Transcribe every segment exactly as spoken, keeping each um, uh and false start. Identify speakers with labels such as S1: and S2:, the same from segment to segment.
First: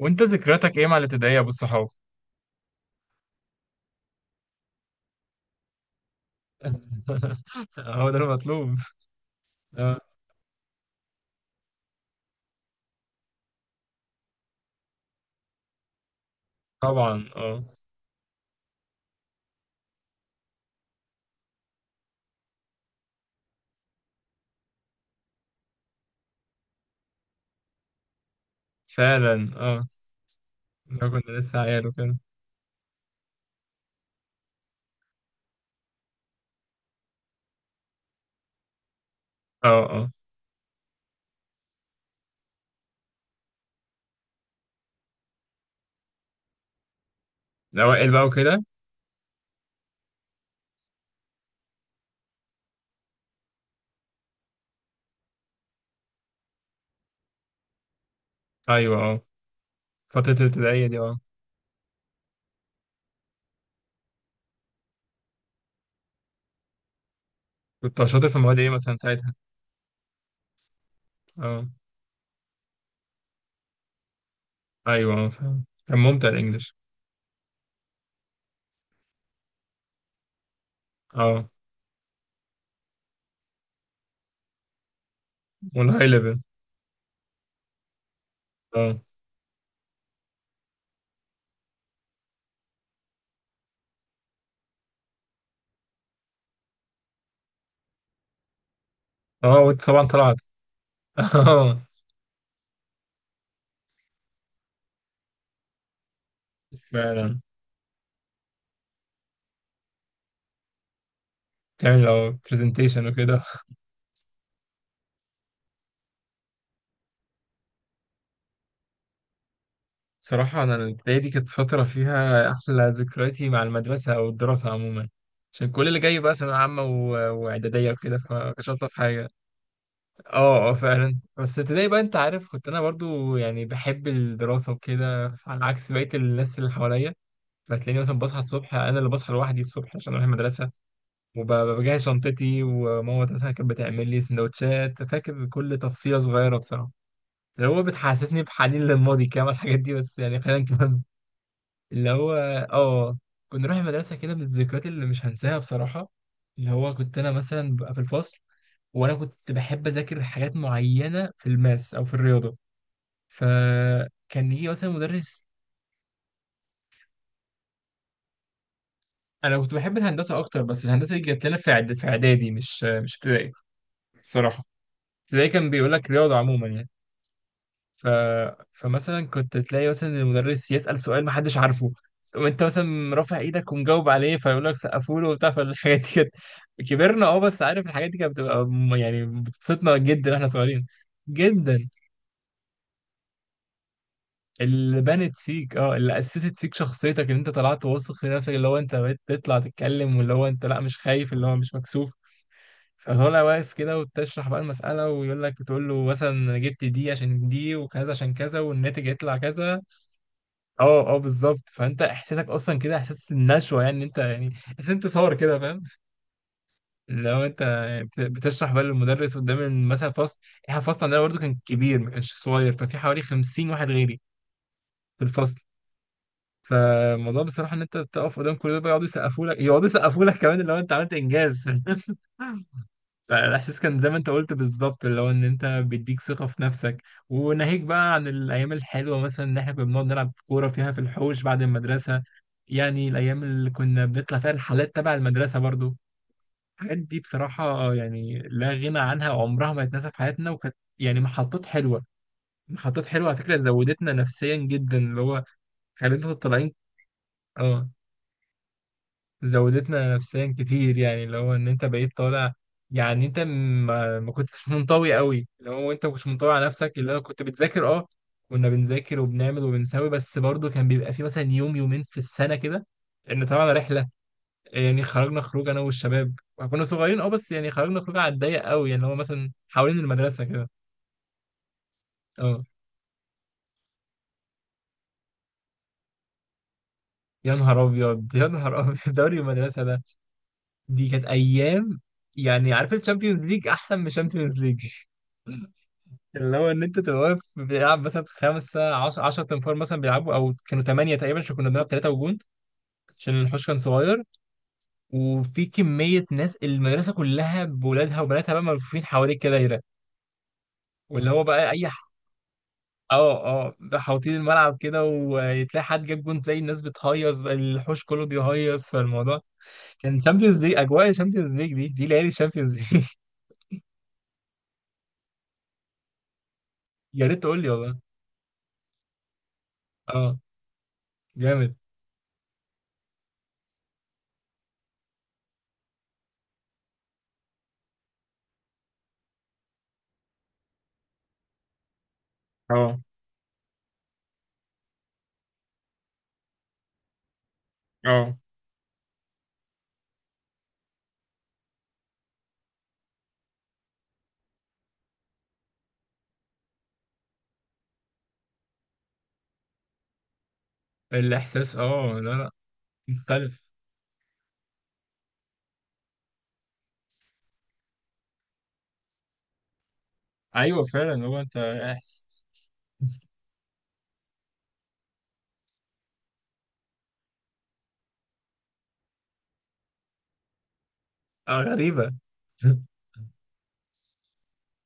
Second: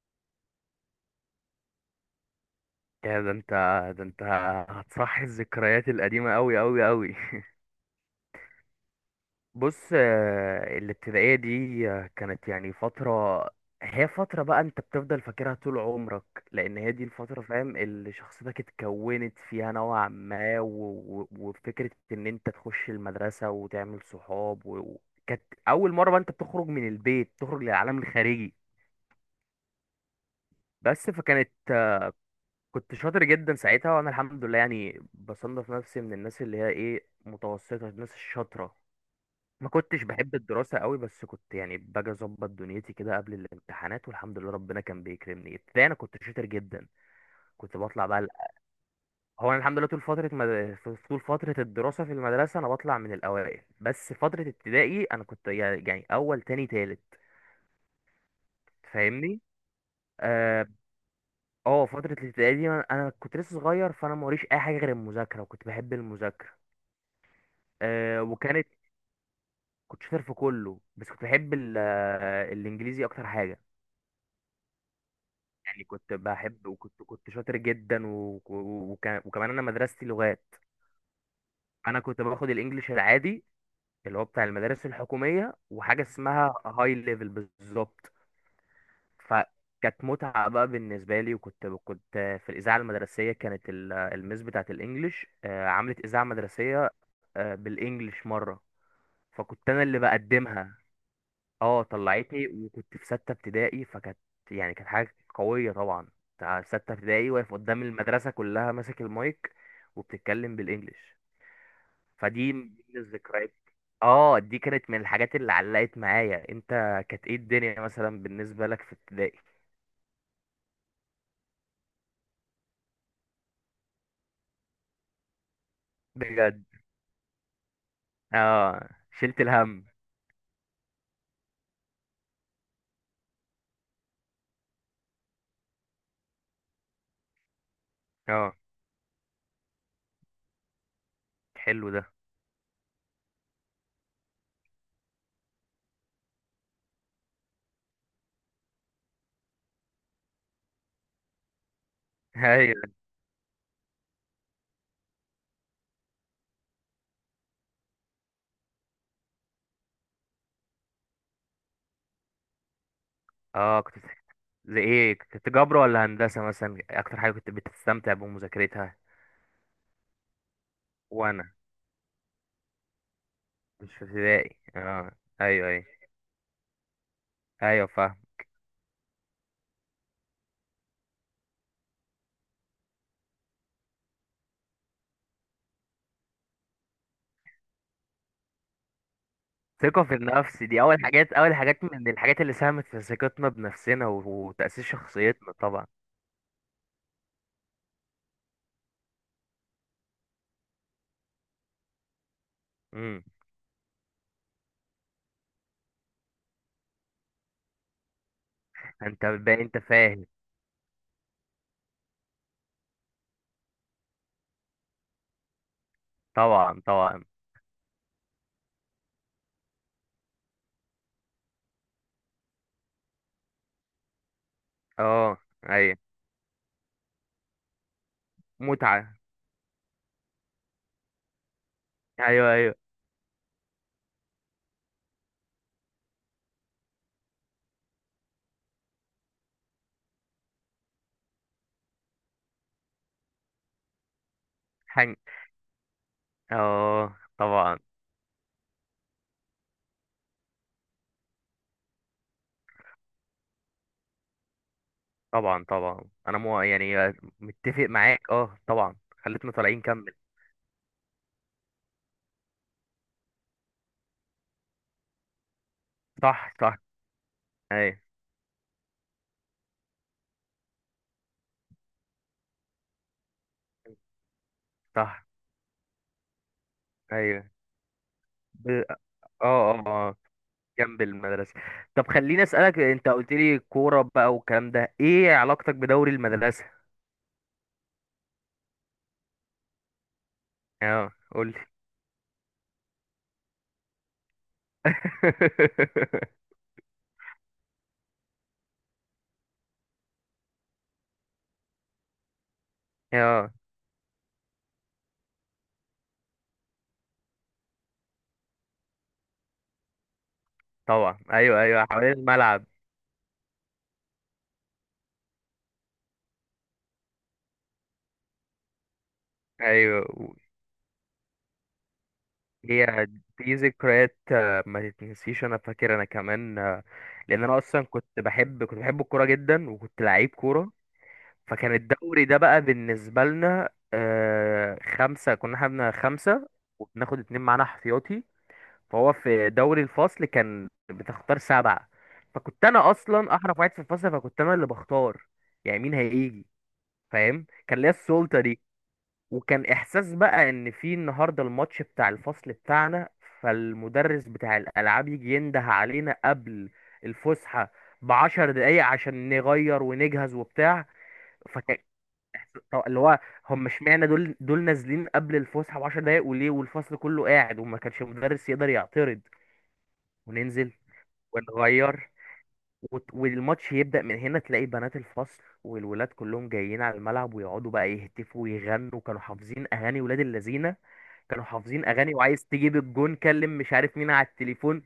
S1: وانت ذكرياتك ايه مع الابتدائية ابو الصحاب؟
S2: يا ده انت ده انت هتصحي الذكريات القديمة أوي أوي أوي.
S1: هو ده المطلوب.
S2: بص،
S1: اه،
S2: آه، الابتدائية دي آه، كانت يعني فترة. هي فترة بقى انت بتفضل فاكرها طول عمرك. لأن هي دي
S1: طبعا
S2: الفترة،
S1: اه.
S2: فاهم، اللي شخصيتك اتكونت فيها نوعا ما و... و... وفكرة إن انت تخش المدرسة وتعمل صحاب و... و- كانت أول مرة بقى انت بتخرج من البيت، تخرج للعالم الخارجي.
S1: فعلا اه، لو
S2: بس
S1: كنا
S2: فكانت
S1: لسه عيال وكده.
S2: كنت شاطر جدا ساعتها، وانا الحمد لله يعني بصنف نفسي من الناس اللي هي ايه، متوسطه، الناس الشاطره.
S1: اه
S2: ما كنتش
S1: اه،
S2: بحب الدراسه قوي، بس كنت يعني باجي اظبط دنيتي كده قبل الامتحانات، والحمد لله ربنا كان بيكرمني. ابتدائي انا كنت شاطر جدا. كنت بطلع
S1: الاوائل
S2: بقى
S1: بقى
S2: ال-
S1: وكده.
S2: هو انا الحمد لله طول فتره مد... في- طول فتره الدراسه في المدرسه انا بطلع من الاوائل، بس فتره ابتدائي انا كنت يع- يعني اول تاني تالت.
S1: ايوه اه،
S2: فاهمني؟
S1: فترة
S2: اه.
S1: الابتدائية دي اه.
S2: آه، فترة الابتدائي دي انا أنا كنت لسه صغير، فانا موريش اي حاجة غير المذاكرة، وكنت بحب المذاكرة.
S1: كنت
S2: آه
S1: شاطر في المواد
S2: وكانت
S1: ايه مثلا ساعتها؟
S2: كنت شاطر في كله، بس كنت بحب
S1: اه،
S2: ال- آه، الانجليزي اكتر حاجه.
S1: ايوه اه، فعلا
S2: يعني
S1: كان
S2: كنت
S1: ممتع
S2: بحب،
S1: الانجليش.
S2: وكنت كنت شاطر جدا و- و- وك- وكمان انا مدرستي لغات.
S1: اه
S2: انا كنت باخد الانجليش العادي اللي هو بتاع المدارس الحكوميه، وحاجه
S1: والهاي ليفل.
S2: اسمها هاي ليفل بالظبط.
S1: اه
S2: فكانت متعه بقى بالنسبه لي. وكنت كنت في الاذاعه المدرسيه، كانت ال- الميس بتاعه الانجليش آه، عملت اذاعه مدرسيه آه، بالانجليش مره،
S1: اه،
S2: فكنت انا
S1: وانت
S2: اللي
S1: طبعا طلعت.
S2: بقدمها.
S1: اه،
S2: اه، طلعتني. وكنت في ستة ابتدائي فكانت يعني كانت حاجة قوية طبعا. بتاع ستة ابتدائي
S1: فعلا
S2: واقف قدام المدرسة كلها، ماسك المايك وبتتكلم بالانجلش.
S1: تعمل لو
S2: فدي من ضمن
S1: برزنتيشن وكده.
S2: الذكريات. اه، دي كانت من الحاجات اللي علقت معايا. انت، كانت ايه الدنيا مثلا بالنسبة لك في ابتدائي؟
S1: صراحة أنا الابتدائي دي كانت فترة فيها أحلى ذكرياتي مع المدرسة أو الدراسة عموما، عشان كل اللي جاي بقى ثانوية
S2: بجد؟
S1: عامة و- وإعدادية وكده فمكانش
S2: اه،
S1: ألطف حاجة.
S2: شلت الهم.
S1: أه أه، فعلا بس ابتدائي بقى أنت عارف، كنت أنا برضو يعني بحب الدراسة وكده على عكس بقية الناس اللي حواليا. فتلاقيني مثلا بصحى
S2: اه،
S1: الصبح، أنا اللي بصحى لوحدي الصبح عشان أروح المدرسة
S2: حلو
S1: وبجهز
S2: ده.
S1: شنطتي، وماما مثلا كانت بتعمل لي سندوتشات. فاكر كل تفصيلة صغيرة بصراحة، اللي هو بتحسسني بحنين للماضي كده الحاجات دي، بس يعني خلينا نكمل. اللي هو
S2: ايوه.
S1: اه، كنا نروح المدرسة كده من الذكريات اللي مش هنساها بصراحة. اللي هو كنت أنا مثلا ببقى في الفصل، وأنا كنت بحب أذاكر حاجات معينة في الماس أو في الرياضة،
S2: اه، كنت بتح-
S1: فكان يجي
S2: زي
S1: مثلا
S2: ايه،
S1: مدرس.
S2: كنت جبر ولا هندسة مثلا اكتر حاجة كنت بتستمتع بمذاكرتها؟
S1: أنا كنت بحب الهندسة أكتر، بس الهندسة دي جت
S2: وانا
S1: لنا في إعد- في إعدادي مش مش ابتدائي.
S2: مش في ابتدائي،
S1: الصراحة
S2: اه.
S1: ابتدائي
S2: ايوه،
S1: كان
S2: ايوه،
S1: بيقول لك رياضة عموما يعني.
S2: ايوه،
S1: ف...
S2: فاهم.
S1: فمثلا كنت تلاقي مثلا المدرس يسأل سؤال محدش عارفه، وانت مثلا رافع ايدك ومجاوب عليه، فيقول لك سقفوا له وبتاع. فالحاجات دي كانت، كبرنا اه، بس عارف الحاجات دي كانت بتبقى م- يعني بتبسطنا
S2: ثقة في
S1: جدا احنا
S2: النفس دي
S1: صغيرين.
S2: أول حاجات أول حاجات
S1: جدا،
S2: من الحاجات اللي ساهمت في ثقتنا بنفسنا و- وتأسيس
S1: اللي بنت
S2: شخصيتنا
S1: فيك
S2: طبعا.
S1: اه، اللي اسست فيك شخصيتك ان انت طلعت واثق في نفسك، اللي هو انت بقيت تطلع تتكلم، واللي هو انت لا مش خايف، اللي هو مش مكسوف.
S2: امم
S1: فطالع واقف كده وتشرح بقى المسألة، ويقول لك تقول له مثلا انا جبت دي عشان دي وكذا عشان كذا، والناتج
S2: أنت
S1: يطلع
S2: باين أنت
S1: كذا.
S2: فاهم.
S1: اه اه، بالظبط. فانت احساسك اصلا كده احساس النشوه، يعني انت يعني احساس انتصار كده، فاهم؟
S2: طبعا، طبعا.
S1: لو انت يعني بت- بتشرح بقى للمدرس قدام ال- مثلا فصل. احنا الفصل عندنا برضه كان كبير، ما كانش صغير، ففي حوالي خمسين واحد غيري في
S2: اه،
S1: الفصل.
S2: أيوه.
S1: فالموضوع بصراحه ان انت تقف قدام كل ده بقى، يقعدوا
S2: متعة.
S1: يسقفوا لك، يقعدوا يسقفوا لك كمان لو انت عملت انجاز.
S2: أيوه، أيوه.
S1: فالاحساس كان زي ما انت قلت بالظبط، اللي هو ان انت بيديك ثقه في نفسك. وناهيك بقى عن الايام الحلوه، مثلا ان احنا كنا بنقعد نلعب كوره فيها في الحوش بعد المدرسه. يعني الايام اللي كنا بنطلع فيها الحالات تبع
S2: حن،
S1: المدرسه برضو، الحاجات
S2: اه.
S1: دي
S2: طبعا،
S1: بصراحه يعني لا غنى عنها، عمرها ما هتتنسى في حياتنا، وكانت يعني محطات حلوه. محطات حلوه على فكره، زودتنا نفسيا جدا. اللي هو
S2: طبعا، طبعا.
S1: خلينا
S2: أنا مو
S1: طالعين،
S2: يعني متفق
S1: اه،
S2: معاك، اه طبعا. خلتنا طالعين،
S1: زودتنا
S2: كمل.
S1: نفسيا كتير، يعني اللي هو ان انت بقيت طالع. يعني انت ما, ما كنتش منطوي قوي، اللي هو انت ما كنتش منطوي
S2: صح،
S1: على
S2: صح.
S1: نفسك، اللي هو كنت بتذاكر
S2: أيوه،
S1: اه، كنا بنذاكر وبنعمل وبنسوي. بس برضه كان بيبقى في مثلا يوم يومين في السنة كده، ان طبعا رحلة، يعني
S2: صح،
S1: خرجنا خروج انا والشباب. كنا صغيرين اه،
S2: أيوه.
S1: بس يعني خرجنا خروج على الضيق
S2: ب... اه
S1: قوي، يعني اللي هو مثلا
S2: اه
S1: حوالين
S2: آه.
S1: المدرسة كده.
S2: جنب المدرسة. طب خليني
S1: اه،
S2: أسألك، أنت قلت لي كورة بقى والكلام ده، إيه علاقتك بدوري المدرسة؟
S1: يا نهار ابيض. يا نهار ابيض، دوري المدرسة ده دي
S2: أه،
S1: كانت
S2: قول لي.
S1: ايام. يعني عارف الشامبيونز ليج؟ احسن من الشامبيونز ليج. اللي هو ان انت تبقى واقف بيلعب مثلا خمسه عشرة عشرة تنفار مثلا بيلعبوا، او كانوا ثمانيه تقريبا عشان كنا بنلعب ثلاثه وجون، عشان
S2: أه،
S1: الحوش كان صغير. وفي كميه ناس المدرسه كلها بولادها وبناتها بقى، ملفوفين حواليك كده دايره.
S2: طبعا.
S1: واللي هو
S2: أيوه،
S1: بقى
S2: أيوه،
S1: اي ح-
S2: حوالين الملعب.
S1: اه اه، بقى حاوطين الملعب كده، وتلاقي حد جاب جون تلاقي الناس بتهيص بقى، الحوش كله بيهيص. فالموضوع
S2: أيوه.
S1: كان
S2: و-
S1: شامبيونز ليج، اجواء شامبيونز ليج، دي دي ليالي شامبيونز ليج.
S2: هي دي ذكريات آه، ما تتنسيش. أنا فاكر، أنا كمان آه،
S1: يا ريت
S2: لأن أنا
S1: تقول لي
S2: أصلا
S1: والله.
S2: كنت بحب كنت بحب الكورة جدا، وكنت لعيب
S1: اه
S2: كورة. فكان
S1: جامد.
S2: الدوري ده بقى بالنسبة لنا آه، خمسة، كنا احنا بن- خمسة، وبناخد اتنين معانا احتياطي. فهو في دوري الفصل كان بتختار سبعة، فكنت انا
S1: اه
S2: اصلا احرف واحد في الفصل، فكنت انا اللي بختار يعني مين هيجي. فاهم، كان ليا
S1: اه،
S2: السلطة دي. وكان احساس بقى ان في النهارده الماتش بتاع الفصل بتاعنا، فالمدرس بتاع الالعاب يجي ينده علينا قبل الفسحة بعشر دقايق عشان نغير ونجهز وبتاع.
S1: الاحساس
S2: فكان
S1: اه، لا لا
S2: طب اللي هو
S1: مختلف.
S2: هم، اشمعنى دول دول نازلين قبل الفسحة بعشر دقايق وليه، والفصل كله قاعد وما كانش المدرس يقدر يعترض. وننزل
S1: ايوه فعلا، هو انت
S2: ونغير
S1: احس.
S2: وت- والماتش يبدأ من هنا، تلاقي بنات الفصل والولاد كلهم جايين على الملعب ويقعدوا بقى يهتفوا ويغنوا. كانوا حافظين أغاني ولاد اللذينة، كانوا
S1: اه
S2: حافظين
S1: غريبة.
S2: أغاني، وعايز تجيب الجون كلم مش عارف مين على التليفون.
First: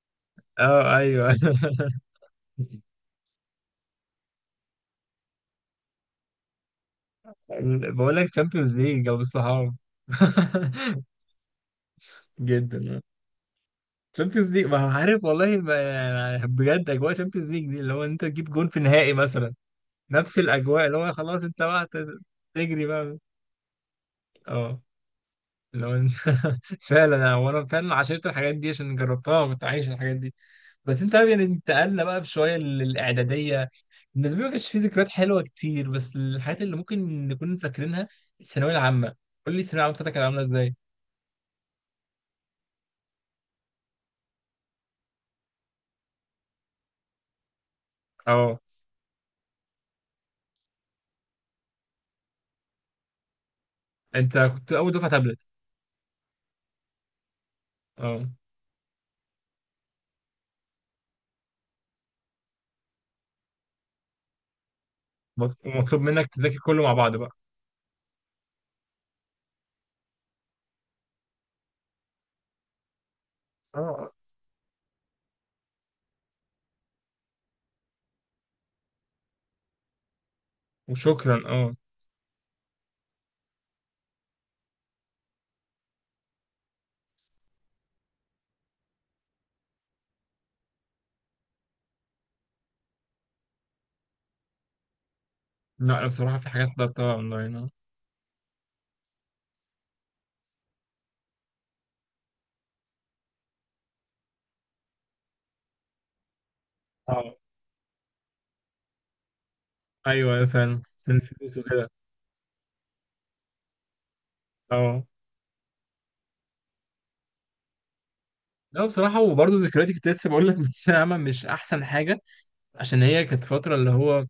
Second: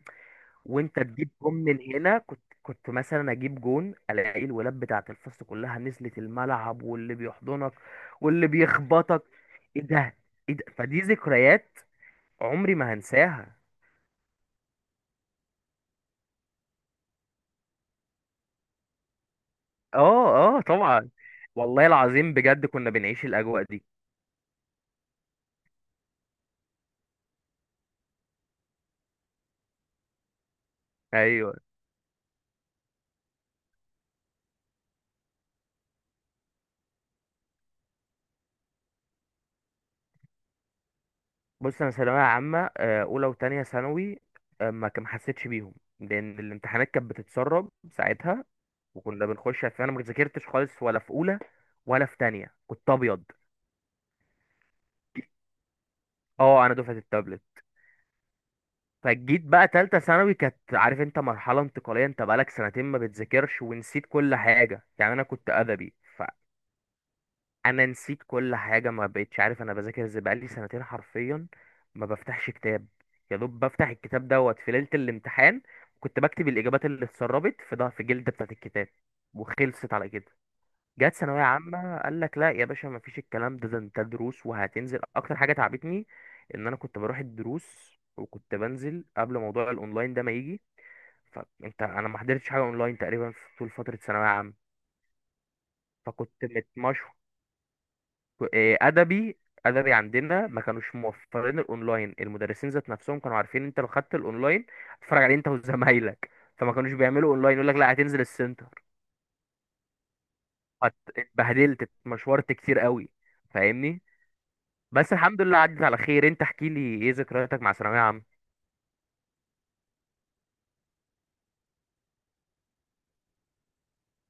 S1: اه
S2: وأنت تجيب
S1: ايوه.
S2: جون من هنا، كنت كنت مثلا أجيب جون ألاقي الولاد بتاعة الفصل كلها نزلت الملعب، واللي بيحضنك
S1: بقول لك
S2: واللي
S1: تشامبيونز ليج جاب
S2: بيخبطك،
S1: الصحاب.
S2: إيه ده، إيه ده. فدي ذكريات عمري ما
S1: جدا.
S2: هنساها.
S1: تشامبيونز ليج، ما عارف والله ما يعني بجد، اجواء تشامبيونز ليج دي اللي هو انت تجيب جون في النهائي مثلا. نفس
S2: آه، آه،
S1: الاجواء، اللي
S2: طبعا.
S1: هو خلاص انت بقى
S2: والله
S1: ت-
S2: العظيم بجد
S1: تجري
S2: كنا
S1: بقى.
S2: بنعيش الأجواء دي.
S1: اه، اللي هو انت فعلا انا، وانا فعلا عشرت الحاجات دي عشان جربتها وكنت عايش الحاجات دي. بس انت فاهم يعني
S2: ايوه.
S1: انتقلنا بقى بشويه للاعداديه. بالنسبه لي ما كانش في ذكريات حلوه كتير، بس الحاجات اللي ممكن نكون فاكرينها الثانويه العامه. قول لي الثانويه العامه بتاعتك كانت عامله ازاي؟
S2: بص، انا ثانويه عامه آه، اولى وتانية ثانوي آه، ما كان ما حسيتش بيهم، لان الامتحانات كانت بتتسرب ساعتها
S1: اه،
S2: وكنا بنخش، فانا ما ذاكرتش خالص ولا في اولى ولا في تانية، كنت ابيض.
S1: انت كنت اول دفعه تابلت.
S2: اه، انا دفعه التابلت.
S1: اه،
S2: فجيت بقى تالتة ثانوي، كانت عارف انت مرحله انتقاليه، انت بقالك سنتين ما بتذاكرش ونسيت كل حاجه. يعني انا كنت
S1: مط-
S2: ادبي.
S1: ومطلوب منك تذاكر كله مع بعض بقى.
S2: انا نسيت كل حاجه، ما بقتش عارف انا بذاكر ازاي، بقالي سنتين حرفيا ما بفتحش كتاب. يا دوب بفتح
S1: اه
S2: الكتاب دوت في ليله الامتحان. كنت بكتب الاجابات اللي اتسربت في ده، في الجلده بتاعه الكتاب، وخلصت على كده. جت
S1: وشكرا
S2: ثانويه
S1: اه.
S2: عامه، قال لك لا يا باشا، ما فيش الكلام ده، ده انت دروس وهتنزل. اكتر حاجه تعبتني ان انا كنت بروح الدروس وكنت بنزل قبل موضوع الاونلاين ده ما يجي. فانت، انا ما حضرتش حاجه اونلاين تقريبا في طول فتره ثانويه عامه،
S1: لا، انا بصراحه
S2: فكنت
S1: في حاجات طلبتها
S2: متمشوح.
S1: اونلاين اه.
S2: إيه، ادبي. ادبي عندنا ما كانوش موفرين الاونلاين، المدرسين ذات نفسهم كانوا عارفين انت لو خدت الاونلاين هتتفرج عليه انت وزمايلك، فما كانوش بيعملوا
S1: اه
S2: اونلاين، يقول لك لا هتنزل السنتر.
S1: ايوه، أيوة فعلا،
S2: هت-
S1: عشان الفلوس
S2: اتبهدلت،
S1: وكده.
S2: اتمشورت كتير قوي، فاهمني.
S1: اه،
S2: بس الحمد لله عدت على خير. انت احكي لي ايه ذكرياتك مع ثانويه عامه.
S1: لا بصراحة وبرضه ذكرياتي، كنت لسه بقول لك، من الثانوية العامة مش أحسن حاجة. عشان هي كانت فترة اللي هو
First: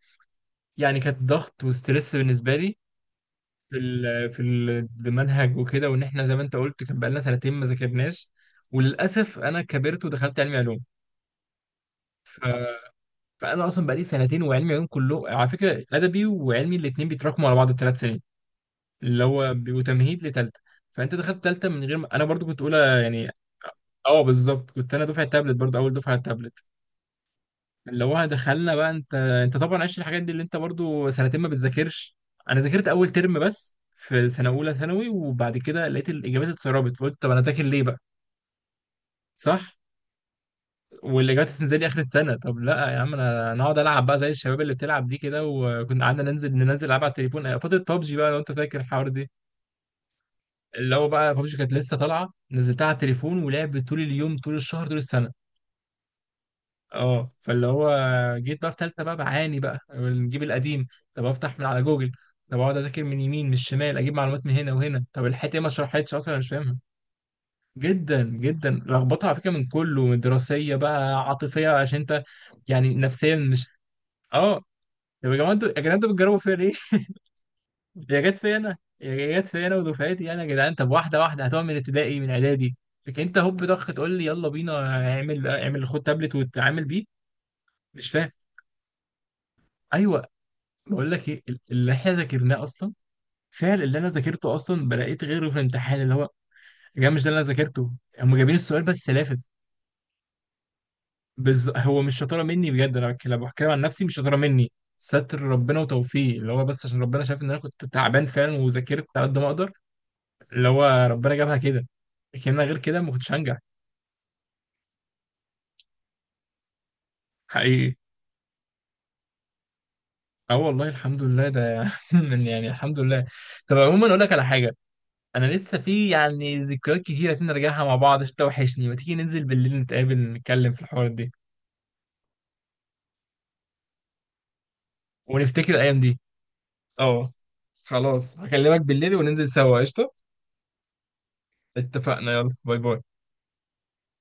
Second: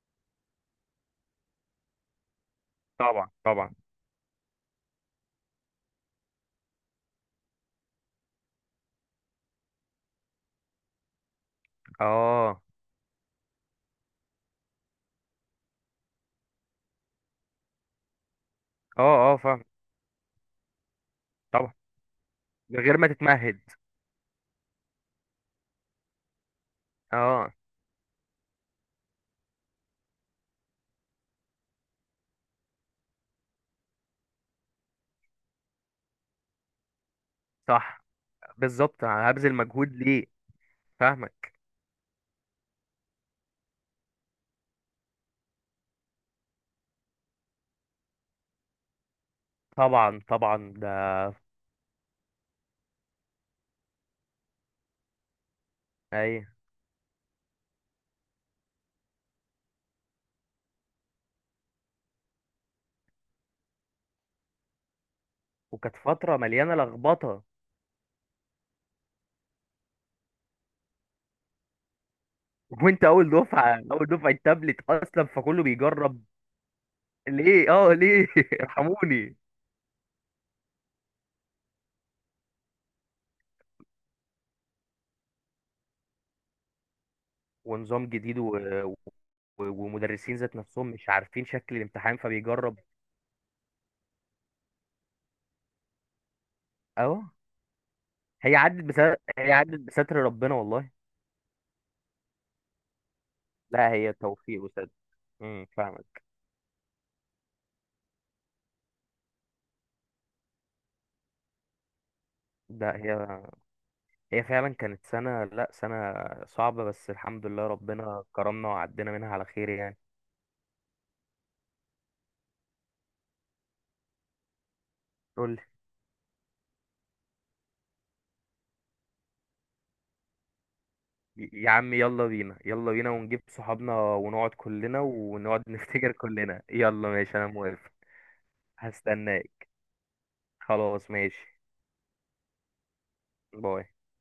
S1: يعني كانت ضغط وستريس بالنسبة لي
S2: طبعا، طبعا.
S1: في ال في ال- المنهج وكده، وان احنا زي ما انت قلت كان بقالنا سنتين ما ذاكرناش. وللاسف انا كبرت ودخلت علمي علوم. ف...
S2: اه،
S1: فانا اصلا بقالي سنتين، وعلمي علوم كله على فكره ادبي وعلمي الاثنين بيتراكموا على بعض الثلاث سنين،
S2: اه،
S1: اللي
S2: اه،
S1: هو
S2: فاهم.
S1: بيبقوا تمهيد لثالثه. فانت دخلت ثالثه
S2: طبعا،
S1: من غير ما... انا برضو كنت
S2: من غير
S1: اولى
S2: ما
S1: يعني.
S2: تتمهد.
S1: اه بالظبط، كنت انا دفعه تابلت برضو، اول دفعه تابلت.
S2: اه.
S1: اللي هو دخلنا بقى، انت انت طبعا عشت الحاجات دي اللي انت برضو سنتين ما بتذاكرش. انا ذاكرت اول ترم بس في سنه اولى ثانوي، وبعد كده لقيت الاجابات اتسربت، فقلت طب انا ذاكر ليه بقى.
S2: صح، بالظبط هبذل
S1: صح،
S2: مجهود ليه.
S1: والاجابات
S2: فاهمك.
S1: هتنزل لي اخر السنه. طب لا يا عم، انا انا اقعد العب بقى زي الشباب اللي بتلعب دي كده. وكنا قعدنا ننزل، ننزل العب على التليفون آه، فتره بابجي بقى لو انت فاكر الحوار دي.
S2: طبعا، طبعا ده.
S1: اللي هو بقى بابجي كانت لسه طالعه، نزلتها على التليفون ولعبت طول اليوم طول الشهر طول السنه.
S2: ايوه،
S1: اه، فاللي هو جيت بقى في ثالثه بقى بعاني، بقى نجيب القديم. طب افتح من على جوجل، طب اقعد اذاكر من يمين من الشمال، اجيب معلومات من هنا وهنا، طب الحته ما
S2: وكانت
S1: اتشرحتش اصلا
S2: فتره
S1: انا مش
S2: مليانه
S1: فاهمها.
S2: لخبطه.
S1: جدا جدا لخبطه على فكره، من كله، من دراسيه بقى عاطفيه، عشان انت يعني
S2: وانت اول
S1: نفسيا مش
S2: دفعه اول دفعه
S1: اه.
S2: تابلت اصلا،
S1: طب يا جماعه
S2: فكله
S1: انتوا، يا جدعان انتوا
S2: بيجرب.
S1: بتجربوا فيا ليه؟
S2: ليه؟ اه،
S1: يا
S2: ليه؟
S1: جت فيا انا،
S2: ارحموني.
S1: يا جت فيا انا ودفعتي، يعني يا جدعان، طب واحده واحده هتقعد من ابتدائي من اعدادي، لكن انت هوب ضخ تقول لي يلا بينا، اعمل اعمل خد تابلت وتعامل بيه.
S2: ونظام
S1: مش فاهم.
S2: جديد و... و...
S1: ايوه،
S2: ومدرسين ذات نفسهم مش
S1: بقول لك ايه،
S2: عارفين شكل
S1: اللي احنا
S2: الامتحان
S1: ذاكرناه
S2: فبيجرب.
S1: اصلا، فعل اللي انا ذاكرته اصلا بلاقيت غيره في الامتحان، اللي هو يا جماعه
S2: اهو،
S1: مش ده اللي انا ذاكرته، هم جايبين
S2: هي
S1: السؤال
S2: عدت
S1: بس
S2: بستر،
S1: لافف.
S2: هي عدت بستر ربنا والله.
S1: بز... هو مش شطاره مني بجد، انا بتكلم بحكي عن
S2: لا،
S1: نفسي،
S2: هي
S1: مش شطاره
S2: توفيق
S1: مني.
S2: وسد.
S1: ستر
S2: امم
S1: ربنا
S2: فاهمك.
S1: وتوفيق، اللي هو بس عشان ربنا شايف ان انا كنت تعبان فعلا، وذاكرت على قد ما اقدر. اللي هو ربنا جابها كده، لكن انا غير
S2: ده
S1: كده ما كنتش
S2: هي
S1: هنجح.
S2: هي فعلا كانت سنه، لا، سنه صعبه، بس الحمد لله
S1: حقيقي،
S2: ربنا كرمنا وعدينا منها على خير يعني.
S1: اه والله الحمد لله ده. يعني الحمد لله. طب عموما اقول لك على حاجه، انا
S2: قول.
S1: لسه في يعني ذكريات كتير عايزين نرجعها مع بعض عشان توحشني. ما تيجي ننزل بالليل نتقابل نتكلم في الحوارات دي،
S2: يا عم يلا بينا، يلا بينا، ونجيب صحابنا ونقعد كلنا، ونقعد
S1: ونفتكر الايام
S2: نفتكر
S1: دي.
S2: كلنا. يلا
S1: اه،
S2: ماشي، انا موافق.
S1: خلاص هكلمك بالليل وننزل
S2: هستناك.
S1: سوا قشطه.
S2: خلاص، ماشي.
S1: اتفقنا، يلا باي باي.
S2: باي.